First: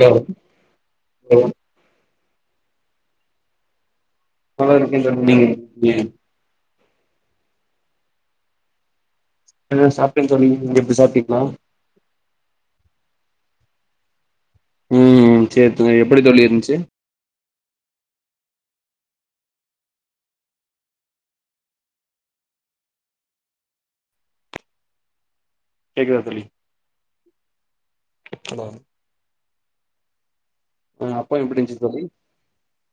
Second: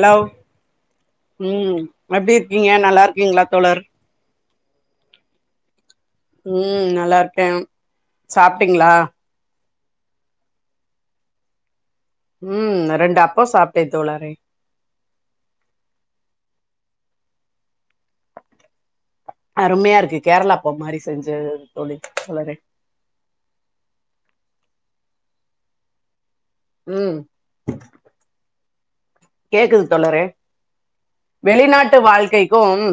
Hello hello ம் எப்டி இருக்கீங்க நல்லா இருக்கீங்களா தோழர் நல்ல இருக்கன் தோழி நீ நீ ம் நல்லா இருக்கேன் சாப்பிட்டீங்களா என் சாப்பிட்டேன்னு தோழி நீங்க [unintelligible] சாப்பிட்டீங்களா ம் ரெண்டு அப்பம் சாப்பிட்டேன் தோழரே ம் சேரி தோழி எப்டி தோழி இருந்திச்சி அருமையா இருக்கு கேரளா அப்பம் மாரி செஞ்ச தோழி தோழரே கேக்குதா தோழி ம் கேக்குது தோழரே அப்பா எப்டி இருந்துச்சு வெளிநாட்டு தோழி வாழ்க்கைக்கும்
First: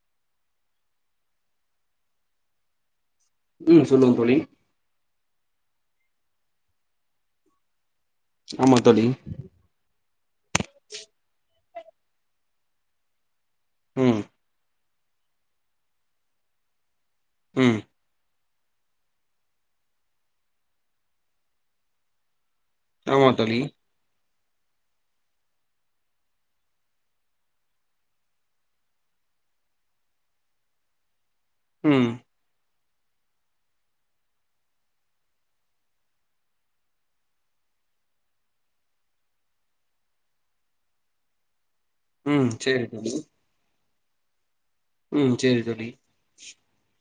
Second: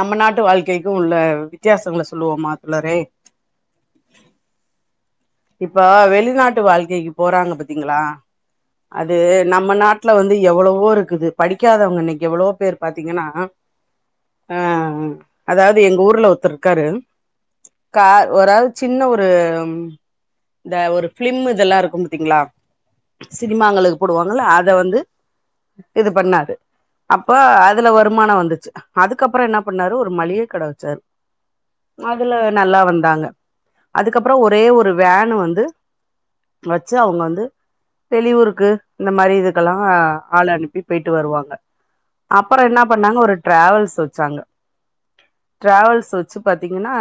நம்ம நாட்டு வாழ்க்கை இதுவும் உள்ள வித்தியாசங்கள சொல்லுவோமா தோழரே ம் சொல்லுங்க தோழி இப்ப வெளிநாட்டு வாழ்க்கைக்கு போறாங்க பாத்தீங்களா ஆமா தோழி அது நம்ம நாட் டுல வந்து எவ்ளவோ இருக்குது படிக்காதவங்க இன்னைக்கு எவ்ளளோ பேர் பாத்தீங்கன்னா ம் ஆ ம் அதாது எங்க ஊர்ல ஒருத்தர் இருக்காரு ம் கா [unintelligible] சின்ன ஒரு ம் இந்த ஒரு பிலிம் இதெல்லா இருக்கும் பாத்தீங்கிளா ஆமா தோழி சினிமாங்களுக்கு போடுவாங்கல்ல அத வந்து இது பண்ணாரு அப்ப அதுல வருமானம் வந்துச்சு அதுக்கப்றோ என்ன பண்ணாரு ஒரு மளிகை கடை வச்சாரு ம் அதுல நல்லா வந் துடங்க அதுக்கப்றோ ஒரே ஒரு வேன் வந்து வச்சு அவுங்க வந்து வெளியூருக்கு இந்த மாரி இதுக்கெல்லா ஆள் அனுப்பி பேய்ட்டு வருவாங்க ம் அப்றோ என்ன சேரி தோழி பண்ணாங்க ஒரு டிராவல்ஸ் வச்சாங்க ம் சேரி தோழி டிராவல்ஸ் வச்சு பாத்தீங்கன்னா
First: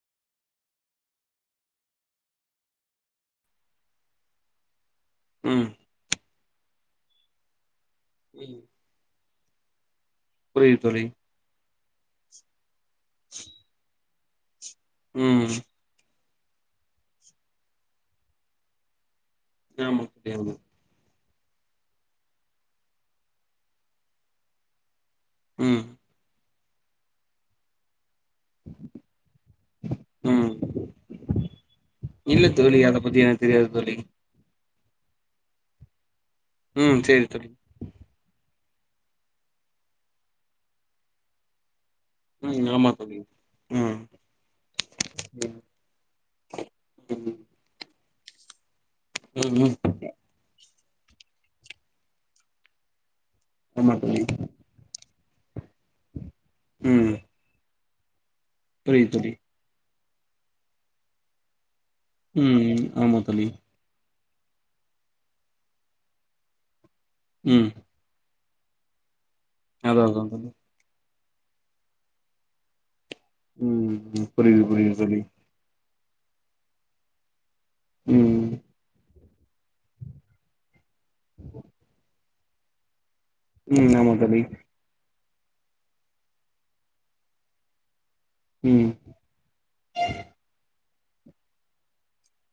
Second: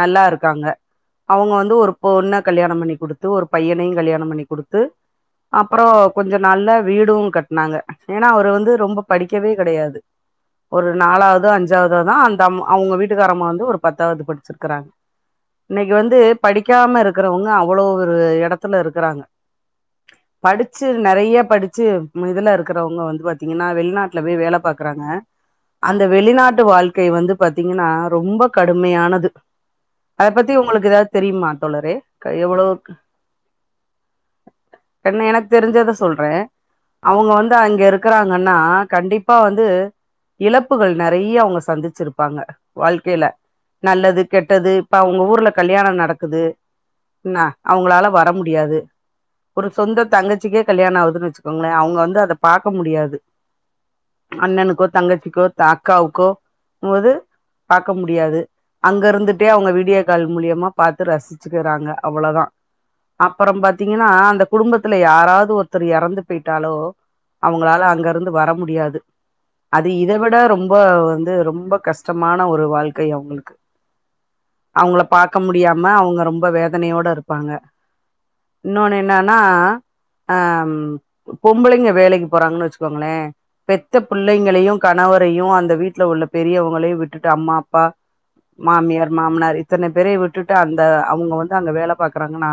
நல்லா இருக்காங்க அவுங்க வந்து ஒரு பொண்ண கல்யாணம் பண்ணி குடுத்து ஒரு பையனை கல்யாணம் பண்ணி குடு த்து ம் அப்றோ கொஞ்சம் நல்லா வீடும் கட்டுனாங்க ஏன்னா அவரு ம் வந்து ரொம்ப படி க்கவே கிடையாது புரியுது ஒரு தோழி நாலாது அஞ்சு இததானா அந்த அம்மா அவங்க வீட்டுக்காரமா வந்து ஒரு பத் அததுபட் ருக்கறாங் ம் இன்னைக்கு வந்து க்காம இருக்கிறவங்க அவ்ளோ ஒரு இடத்துல இருக்கிறாங்க ஆமா தோழி ஆமா படிச்சது நெறைய படிச்சு இதுல இருக்கறவங்க வந்து பாத்தீங்கன்னா வெளிநாட்டுல போய் வேல பாக்குறாங்க ம் அந்த வெளிநாட் டு வாழ்க்கை வந்து பாத்தீங்கன்னா ரொம்ப கடுமையானது அதை ம் பத்தி உங்களுக்கு ஏதாவது தெரியுமா தோழரே க- இல்ல தோழி எவ்வளவு அத பத்தி எனக்கு தெரியாது தோழி என்ன எனக்கு தெரிஞ்சத சொல் ற ம் சேரி அவங்க தோழி வந்து அங்க இருக்கறாங்கன் நா கண்டிப்பா வந்து இழப்புகள் நெறைய அவுங்க சந்தி ச்சிருப்பாங்க ம் ஆமா தோழி வாழ்க்கையில ம் நல்லது கெட்டது இப்ப அவங்க ஊர்ல ம் கல்யாண நடக்குது ன்னா அவுங் ங்களால வர முடியாது ம் ஒரு ம் சொந்த தங்கச்சிக்கே கல்யாண ஆகுதுன்னு வச்சுக்கோங்களே அவுங்க வந்து அத பாக்க முடியாது ஆமா தோழி அண்ணனுக்கோ தங்கச்சி சிகோ தாக்காவுக்கோ ம் ஒரு பாக்க முடியாது அங்க புரியுது தோழி இருந்துட்டே அவுங்க வீடிய கள் மூலியமா பாத்து ரசி ச்சிறாங்க அவ்வளதா ம் ஆமா தோழி அப்பற பாத்தீங்கன்னா அந்த குடும்பத்துல யாராவது ஒருத்தர் இறந்து போய்ட்டாலோ ம் அவுங்களால அங்க இருந்து வர முடியாது அது அதா இத அதா விட தோழி ரொம்ப வ் ந்து ரொம்ப கஷ்டமான ஒரு வாழ் க்கை அவுங்களுக்கு ம் ம் புரியுது புரியுது அவங்கள தோழி பாக்க முடியாம மா உங்கோ ரொம்ப வேதனையோட இருப்பாங்க ம் இன்னோனு என்னான்னா அம் பொம்பளைங்க வேலைக்கு போறாங்கன்னு வச்சுக்கோங்களே ம் பெத்த ஆமா தோழி பிள்ளைங்களையு கணவர் அங்கேயு அந்த வீட்டுல உள்ள பெரியவங்களையு விட்டுட்டு அம்மா அப்பா ம் மாமியார் மாமனார் இத்தன பேரயு விட்டுட்டு அங்க அ அவுங்க வந்து அங்க வேல பாக்குறாங்கன்னா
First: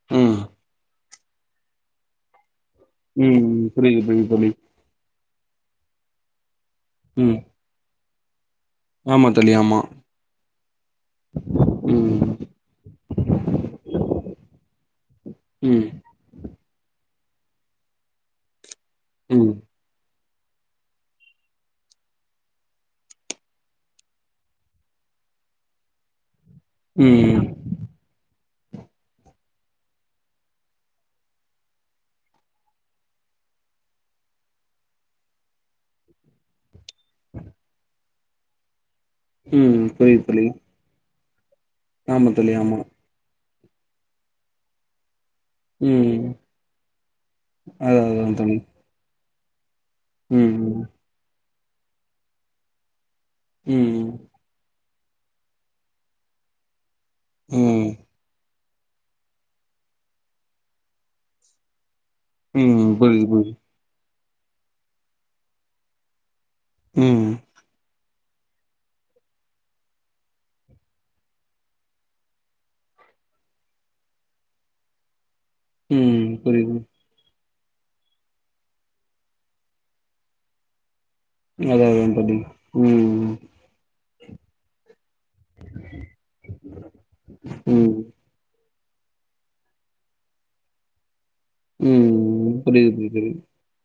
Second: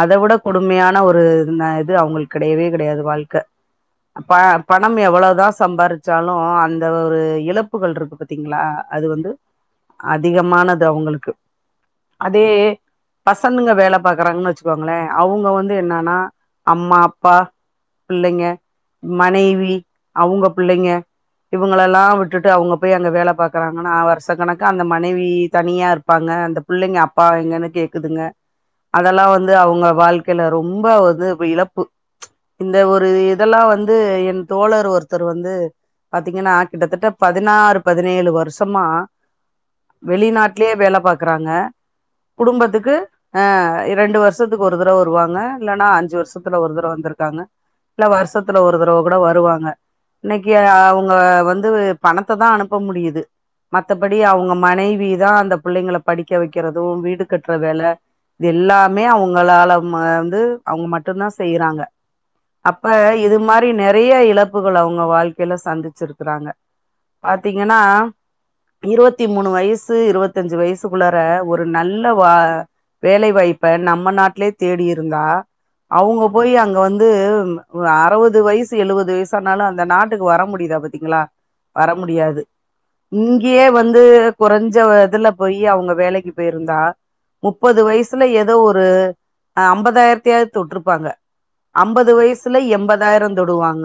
அத விட ம் கொடுமையான ஒரு இது ந து அவுங்களுக்கு கெடையவே கெடையாது ம் வாழ்க்க ம் புரியுது புரியுது பல தோழி பணம் எவ்வளவு தா சம்பாரிச்சாலு அந் த ஒரு ம் இழப்புகள் இருக்கு பத் ங்களா அது ஆமா வந்து தோழி ஆமா அதிகமானது அவங்களுக்கு ம் அதே பசனுங்க வேல பாக்குறாங்கன்னு வச்சுக்கோங்களே அவுங்க வந்து ம் என்னன்னா அம்மா அப்பா பிள்ளைங்க ம் மனைவி அவுங்க பிள்ளைங்க இவங்களல்லா விட்டுட்டு அவங்க போய் அங்க வேல பாகுறாங்கன்னா வருஷ கணக்கா அந்த மனைவி தனியா இருப்பாங்க அந்த பிள்ளைங்க அப்பாவ ம் எங்கனு த அதெல்லா வந்து அவுங்க வாழ்க்கையில ரொம்ப வந்து இழப்பு இந்த ஒரு இதெல்லா வந்து என் தோழர் ஒருத்தர் வந்து பாத்தீங்கன்னா கிட்டத்தட்ட பதினாறு பதினேழு வருஷமா ம் புரியுது தோழி வெளிநாட்டுலேயே வேல பாக் இருக்கறாங்க ஆமா தோழி ஆமா ஆ இரண்டு வருஷத்துக்கு ஒரு தடவ வருவாங்க ன இல்லன்னா அஞ்சு ம் வருஷத்துல ஒரு தடவ வந்திருக்காங்க அதா இல்ல அதா தோழி வருஷத்துல ஒரு தடவ கூட வரு வருவாங்க இன்னைக்கு ம் அவங்க வந்து து பணத்த தா அனுப்ப முடியுது ம் மத்தபடி அவுங்க மனை விதா அந்த பிள்ளைங்கள படிக்க வைக்கிறது வீடு கட்ற வேல ம் இது எல்லா மே அவங்களால ம வந்து அவங்க மட்டுந்தா செய்யறாங்க ம் அப்ப புரியுது இது புரியுது மாரி நெறைய இழ ப்புகள அவங்க வாழ்க்கையில சந்திச்சிருக்கிறாங்க. ம் பாத்தீங்கன்னா இருபத்தி மூணு வயசு இருபத்தி அஞ்சு வயசுக்குள்ளார ஒரு நல் ல வ வேலைவாய்ப்ப நம்ம நாட்லயே தேடி இருந்தா ம் அவங்க போய் புரியுது அங்க வந்து ஒ அறவது வயசு எழுவது வயசு ஆனாலு அந்த நாட்டுக்கு வர முடியுதா பாத்தீங்களா அதா வர அதா தோழி முடியாது. ம் இங்கயே வந்து கொறஞ்ச வ இதுல போயி அவங்க வேலைக்கி போயிருந்தா முப்பது ம் வயசுல எதோ ஒரு ஆ அம்பதாயிரத்தயாது தொட்ருப்பாங்க அம்பது ம் வயசுல புரியுது எம்பதாயிரோ புரியுது தொடுவாங்க.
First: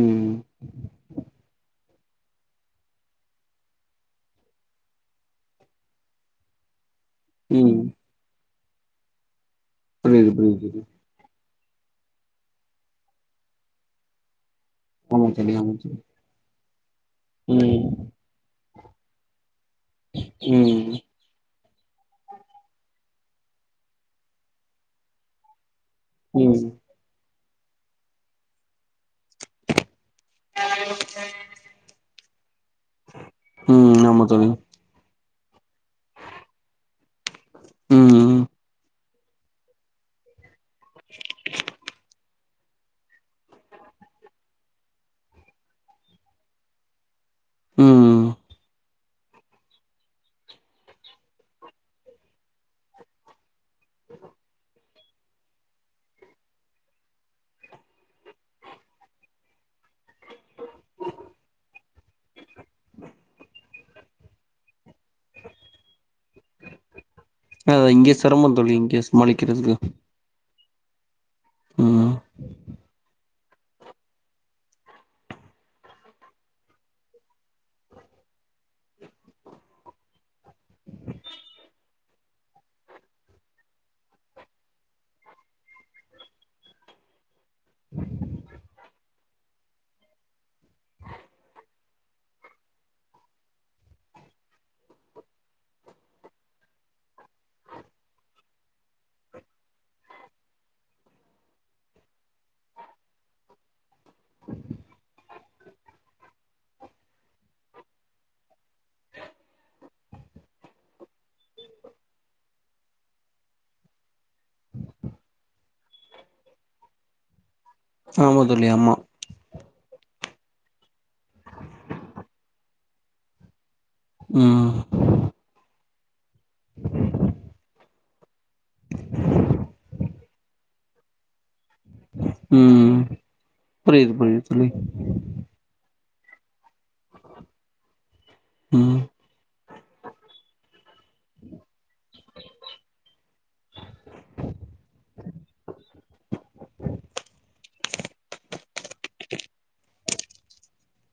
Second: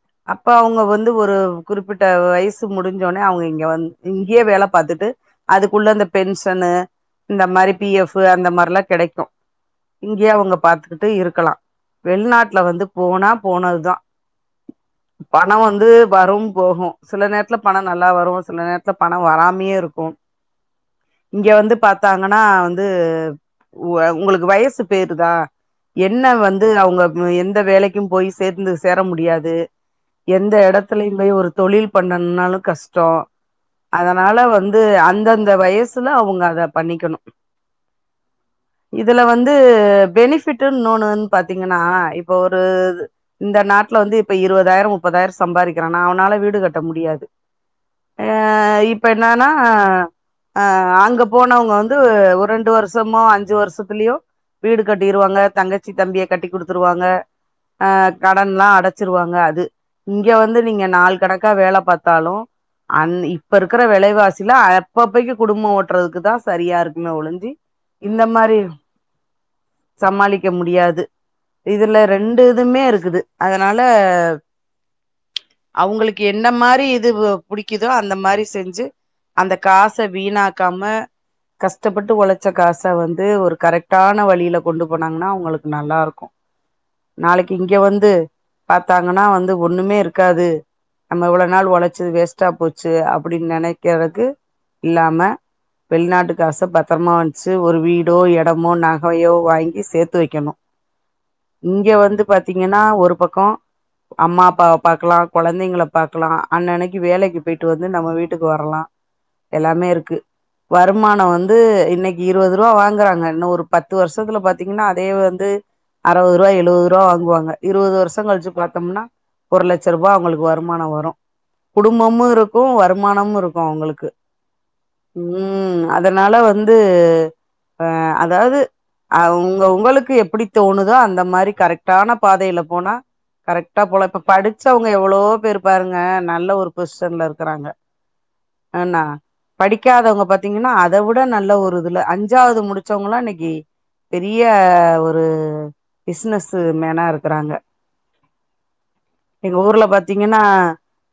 ம் அப்ப அவங்க வந்து ஒரு குறிப்பிட் ட வயசு முடிஞ்ச ஒட்னே அவுங்க இங்க வந் இங்கயே வேல பாத்துட்டு அதுக்குள்ள இந்த பென்ஷனு இந்த மாரி ம் பி எஃபு அந்த மாரி எல்லா கெடைக்கு புரியுது இங்கயே அவுங்க புரியுது புரியுது பாத்துக்கிட்டு இருக்கலா. வெள்நாட்ல வந்து போனா போனதுதா. ஆமா தோழி பணோ ஆமா தோழி ம் வந்து வரும் போகு சில நேரத்துல பணோ நல்லா வரு சில நேரத்துல பணோ வராமயே இருக்கு ம் இங்க வந்து பா ஆனா வந்து உவ உங்களுக்கு வயசு போயிருதா என்ன ம் வந்து அவுங்க ம் எந் த வேலைக்கும் போயி சேந்து சே ர முடியாது எந்த எடத்துலயு போயி ஒரு தொழில் பண்ண ணாலு கஷ்டோ ம் ஆமா அதனால தோழி வந்து அந்தந் த வயசுல அவுங்க பண்ணிக்கணு ம் இதுல வந்து பெனிஃபி ட்டு இன்னோன்னு வந் பாத்தீங்கன்னா இ ப்போ ஒரு இந்த நாட்ல வந்து இப்ப இருபதாயரோ முப்பதாயரோ சம்பாரிக்கிறான்னா அவனால வீடு கட்ட முடியாது. ம் ம் ஆ இப்ப என்னன்னா அங்க போனவங்க வந்து ஒரு ரெண்டு வருஷமோ அஞ்சு வருஷத்துலியோ வீடு கட்டிருவாங்க தங்கச்சி தம்பிய கட்டிகுடுத்துருவாங்க அ கடன்ல்லா அடச்சிருவாங்க அது இங்க வந்து நீங்க நாலு கணக்கா வேல பாத்தாலு அந் இப்ப இருக்குற வெலைவாசில அப்பப்பக்கு குடும்பம் ஓட் ட்டறதுக்கு தா சரியா இருக்குமே ஒழிஞ் சி அதா இங்க இந்த சிரமோ மாரி தோழி இங்க சமாளிக்கிறதுக்கு சமாளிக்க முடியாது இதுல ம் ரெண்டு துமே இருக்குது அதனால அவுங்களுக்கு என்ன மாரி இது புடிக்குதோ அந்த மாரி செஞ்சு அந்த காச வீணா இருக்காம கஷ்டப்பட்டு உழைச்ச காச வந்து ஒரு கரெக்டான வழியில கொண்டு போனாங்கன்னா அவங்களுக்கு நல்லா இருக்கு நாளைக்கு இங்க வந்து பத்தாங்கன்னா வந்து ஒண்ணுமே இருக்காது நம்ம இவ்ளவு நாள் உழைச்சது வேஸ்ட்டா போச்சு அப்டின்னு நெனக்கிறக்கு இல்லாம வெளிநாட்டு காச பத்திரமா வந்துச்சு ஒரு வீடோ இடமோ நகையோ வாங்கி சேர்த்து வைக்கணு இங்க வந்து பாத்தீங்கன்னா ஒரு பக்க அம்மா அப்பாவ பாக்கலா கொழந்தங்கல பாக்கலா அன்னன்னைக்கு வேலைக்கு போயிட்டு வந்து நம்ம வீட்டுக்கு வர்ரலா எல்லாமே இருக்கு வருமான வந்து இன்னைக்கு இருபது ரூபா வாங்குறாங்க இன்னு ஒரு பத்து வருஷத்துல பாத்தீங்கன்னா அதே வந்து அறவரூவா எழுவரூவா வாங்குவாங்க இருபது வருஷ் லா ஆமா கழிச்சு தோழி ஆமா பாத்தம்னா ஒரு லட்சரூபா அவங்களுக்கு வருமான வரு குடும்பமு இருக்கு வருமானமு இருக்கு அவுங்களுக்கு ம் ம் அதனால வந்து ஆ அதாவது அ உங்க உங்களுக்கு எப்படி தோணுதோ அந்த மாரி கரெக்டான பாதைல போனா ம் கரெக்டா போலா புரியுது இப்ப புரியுது தோழி படிச்சுவங்க எவ்ளோ பேரு பாருங்க நல்ல ஒரு போஸ்சன்ல இருக்கறாங்க ம் அன்னா படிக்காதவங்க பாத்தீங்கன்னா அத விட நல்ல ஒரு இதுல அஞ்சாவது முடிச்சவங்காலா இன்னைக்கு பெரிய ஒரு பிசினஸ் மேனா இருக்கிறாங்க எங்க ஊர்ல பாத்தீங்கன்னா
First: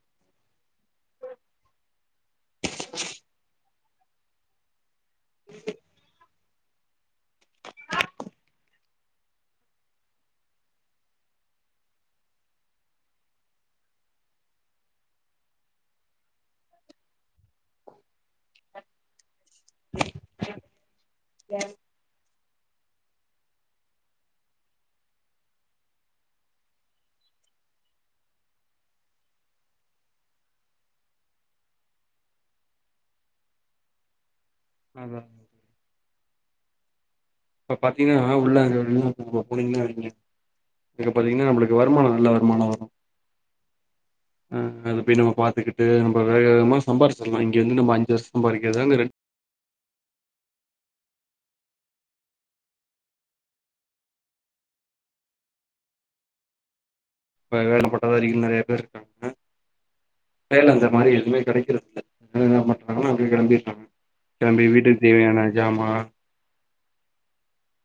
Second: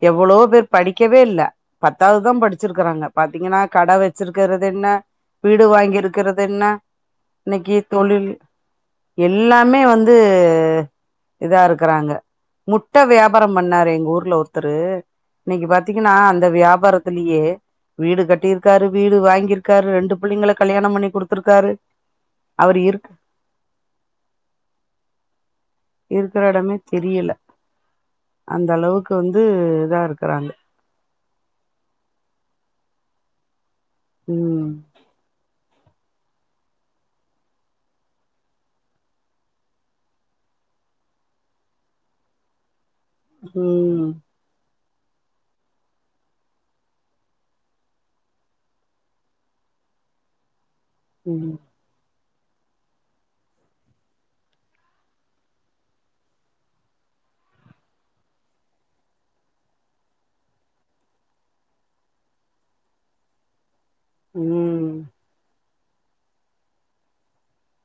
எவ்ளோ பேர் படிக்கவே இல்ல பத்தாவதுதா படிச்சிருக்கறாங்க பாத்தீங்கன்னா கட வச்சிருக்கிறது என்ன வீடு வாங்கியிருக்கரது என்ன இன்னைக்கு தொழில் எல்லாமே வந்து இதா இருக்கறாங்க முட்ட வியாபாரம் பண்ணாரு எங்க ஊர்ல ஒருத்தரு இன்னைக்கு பாத்தீங்கன்னா அந்த வியாபாரத்திலயே வீடு கட்டியிருக்காரு வீடு வாங்கிருக்காரு ரெண்டு புள்ளங்கள கல்யாணம் பண்ணி குடுத்துருக்காரு அவரு இருக் இருக்குற இடமே தெரியில அந்த அளவுக்கு வந்து இதா இருக்கறாங்க ம் அத இப்ப பாத்தீங்கன்னா உள்ளங்க ரு போனீங்கன்னா வைங்க இங்க பாத்தீங்கன்னா நம்மளுக்கு வருமான நல்ல வருமான வரு ம் மெனுவ பாத்துக்கிட்டு நம்ம வேககமா சம்பாதிச்சிடலா இங்க வந்து நம்ம அஞ்சு வருஷ சம்பாதிக்கறத அங்க டென் ம் இப்ப வேலப்பட்டதாரிகள் நெறைய பேர் இருக்காங்க வேல அந்த மாரி எதுவுமே கெடக்கிறதுல்ல வேண மாறாங்கன்னா அங்கயே கிளம்பிறாங்க கெலம்பி ம் வீட்டுக்கு தேவையான ஜாமாலா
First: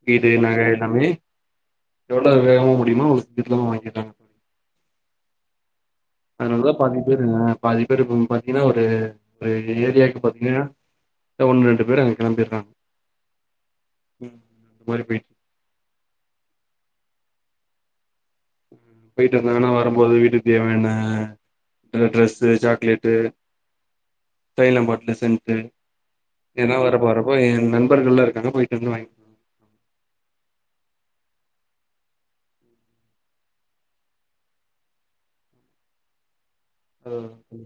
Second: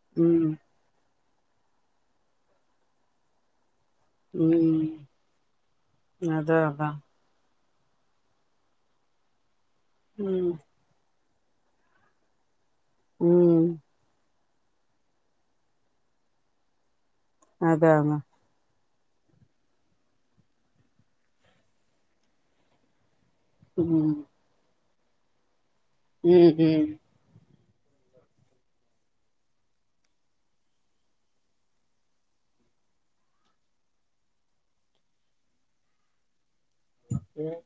வீடு ம் நக எல்லாமே எவ்ளோ வேகமா முடியுமோ அவ்ளோ சிக்கர வாங்கி ந ம் அதா அதனாலதா அதா பாதி பேருங்க பாதி பேருக்கும் பாத்தீங்கன்னா ஒரு ஒரு ஏரியாக்கு ம் பாத்தீங்கனா த ஒன்னு ரெண்டு பேர் அங்க கிளம்பிறாங்க ம் ம் போய பேட் அதா அதா போயிட்டு இருந்தா ஆனா வரும்போது வீட்டுக்கு தேவையான ட்ரெஸ் சாக்லேட்டு ம் னபாட்டலு சென்ட்டு ம் ஏன்னா ம் வரப்போறப்போ என் நண்பர்கள்ல இருக்காங்க போயிட்டு வந்து வாங்க வாங்கிட்டு ம்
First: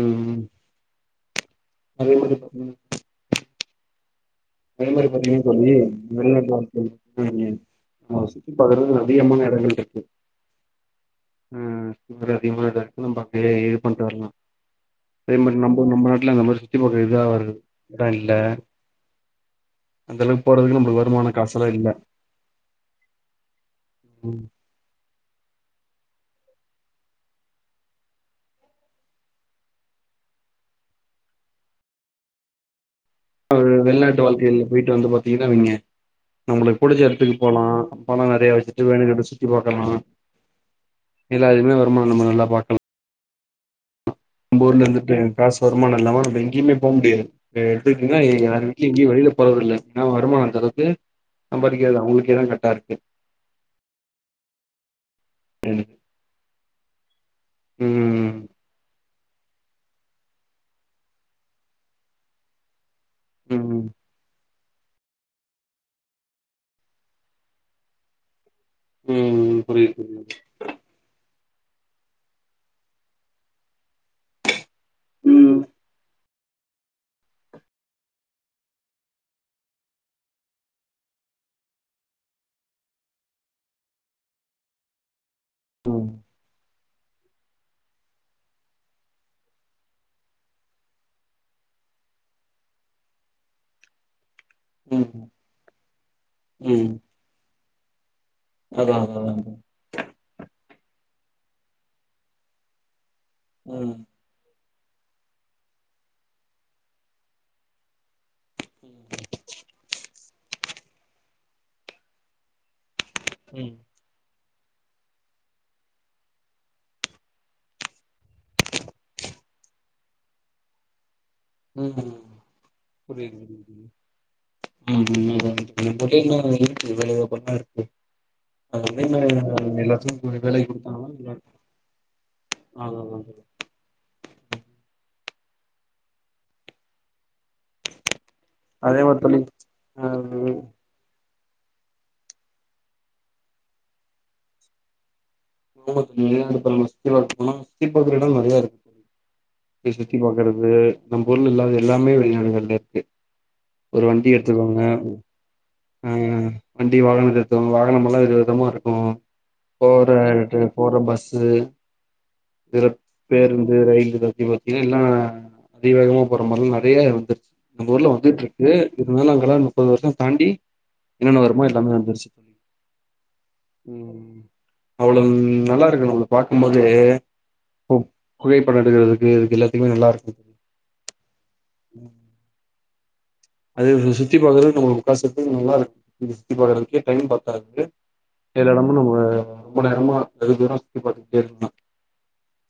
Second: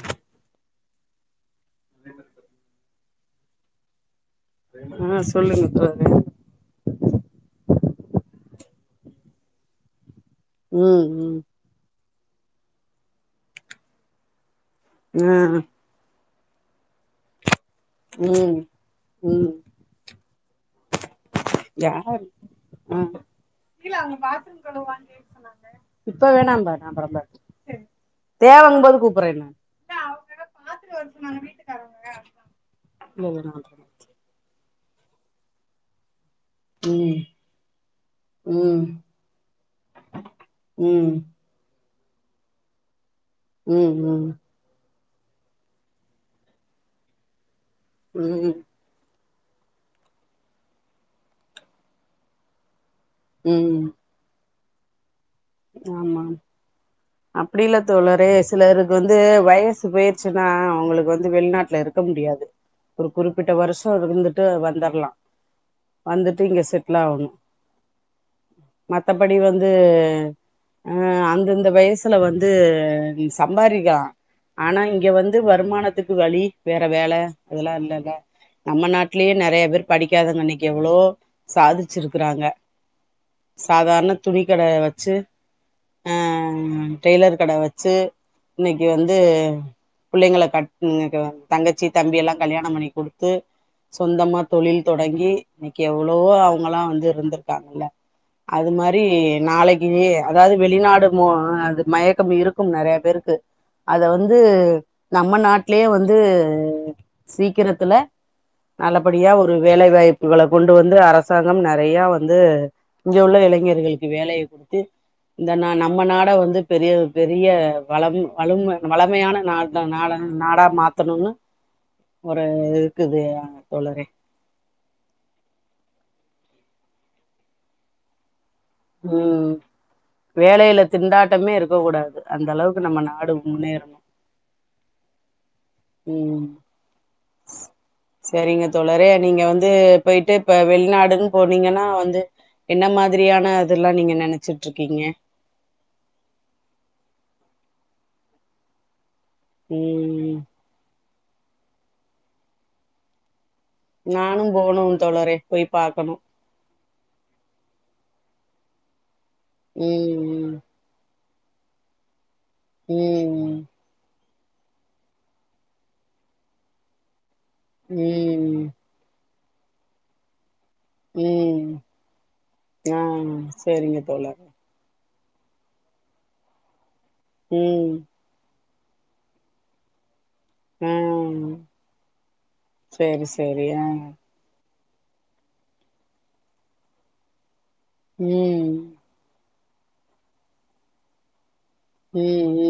ம் ம் அதே மாரி பாத்தீங்கன்னா அதே மாரி ஆ பாத்தீங்கன்னா சொல்லுங்க தோழி தோழரே வெளிநாட்ல வந்து [inaudible] நம்மோ சுத்தி பாக்கறதுக்கு அதிகமான எடங்கள் இருக்கு. ம் ம் இந்த மாரி அதிகமான எடோ இருக்கு நம்ம அங்கயே இது பண்ட்டு வர்லா. ஆ அதே மாரி நம்போ நம்ப நாட் ல அந்த மாரி சுத்தி பாக்குற இதா ஒரு ம் ம் அந்தளவுக்கு போறதுக்கு நம்பளுக்கு வ அவங்க பாத்ரூம் வாங்க சொன்னாங்க இப்ப வேணாம்ம்ப நான் ப தேவைங்க போது கூப்பறேன் ந வருட்டுார இல்ல வீட்ட வந்து பாத்தீங்கன்னு வைங்க நம்மளுக்கு புடிச்ச ம் எடத்துக்கு போலா பணோ நெறையா ம் வச்சுட்டு வேணுங்கறத சுத்தி பாக்கலா ம் இல்ல அது மாரி வ ருமானோ நம்ம நல்லா பாக்க ம் ம் இல்ல எனக்கு காசு வருமானோ இல்லாம நம்ப எங்கயுமே போ முடியாது ஆ எதுக்குன்னா ய ம் யார் வீட்லயி எங்கயு வெளில போறதில்ல ஏன்னா வருமானோ அந்தளவுக்கு சம்பாரிக்கிறது அவங்களுக்கேதா கரெக்டா இருக்கு ம் ஆமா அப்டி இல்ல தோழரே ம் சிலருக்கு வந் து வயசு போயிருச்சுன்னா உங்களுக்கு வந்து வெளிநாட்ல இருக்க முடியாது ஒரு குறிப்பிட்ட ம் வருஷோ இருந்துட்டு அது வந் தர்லா வந்துட்டு இங்க செட்லாகணு மத்தபடி ம் வந்து புரியுது ஆ அந்தந்த வயசுல வந்து ம் சம்பாரிக்கலா ஆனா இங்க வந்து புரியுது வருமானத்துக்கு வழி வேற வேல அதெல்லா இல்ல இல்ல. நம்ம நாட்லயே நெறைய பேர் படிக்காதங்க இன்னக்கி எவ்வளவோ சாதிச்சிருக்கறாங்க. சாதாரண துணி கட வச்சு ம் ஆ டெய்லர் கட வச்சு இன்னக்கி வந்து பிள்ளைங்கள கட் [unintelligible] தங்கச்சி தம்பி எல்லா கல்யாணோ பண்ணி குடுத்து சொந்தமா தொழில் ம் ம் தொடங்கி இன்னக்கி எவ்வளவோ அவங்கல்லா ம் வந்து இருந்துரு க்காங்கல்ல அது அதா மாரி அதா அதா நாளக்கி வி வெளிநாடு மோ அது மயக்கம் இருக்கும் நறைய பேருக் கு ம் அத வந்து நம்ம நாட்லயெ வந்து சீக்கிரத்துல நல்லபடியா ஒரு வேலைவாய் ப்புகள கொண்டு வந்து அரசாங்கம் நறையா வந்து இங்க உள்ள ம் இளைஞர்களுக்கு வேலைய குடுத்து இந்த நா நம்ம நாட வந்து பெரிய பெரிய வளம் வளம் வளமயான நாட நாட நாடா மாத்தணுன்னு ம் ஒரு இருக்குது புரியிது தோழரே [unintelligible] [unintelligible] வேலைவாய்ப்பெல்லா இருக்கு அது ம் வந்து எல்லாத்துக்கு வேலை வேலையில குடுத்தாங்கன்னா நல்லாருக்கு திண்டாட்டமே இருக்க கூடாது அந்த அளவுக்கு அதா நம்ம நாடு அதா முன்னேறனு ம் சேரிங்க அதே தோழரே மாரி தோழி நீங்க வந்து ஆ போயிட்டு இப்ப வெளிநாடுன் போனீங்கன்னா வந்து என்ன மாதிரியான இதல்லா நீங்க நெனச்சிட்ருக்கீங்க [unintelligible] அடுத்த மாசத்துல போனா சுத்தி பாக்குற எடொ நெறைய இருக்கு தோழி சுத்தி ம் பாக்குறது நம்பூர்ல இல்லாத எல்லாமே வெளிநாடுகள்ல இருக்கு ஒரு வண்டி நானும் எடுத்துக்கோங்க போனும் தோழரே போய் ஆ பாக்கணு வண்டி வாகன‌தெடுத்துக்கோங்ளா [unintelligible] வித விதமா இருக்கு போற ம் ரிட்டன் போற பஸ் ஸு பிறப்‌ ம் பேருந்து ரயில்லெதா இப்டி பாத்தீங்னா எல்லா அதி வேகமா போற மார்லா நெறைய வந்துருச்சு நம்ப ஊர்ல ம் வந்துட்ருக்கு இருந்தாலு அ ங்கலா முப்பது வருஷ தாண்டி என்னென்ன வருமோ ம் எல்லாமே வந்துருச்சு தோழி. ஆ சேரிங்க தோழரே அவ்ளவு நல்லாருக்கு நம்மத பாக்கும்போதே ம் பண எடுக்குறதுக்கு இதுக் எல்லாத்தக்குமே நல்லாருக்கு ம் சேரி சேரி அ நூறு காசு ம் நல்லா இருக்கு இப்ப வரைக்கு டைல் பாத் பாத்ட்டு எல்லா ம் இடமு நம்ப ரொம்ப நேரமா எகு தூர சுத்தி பாத்துகுட்டே ம் ம்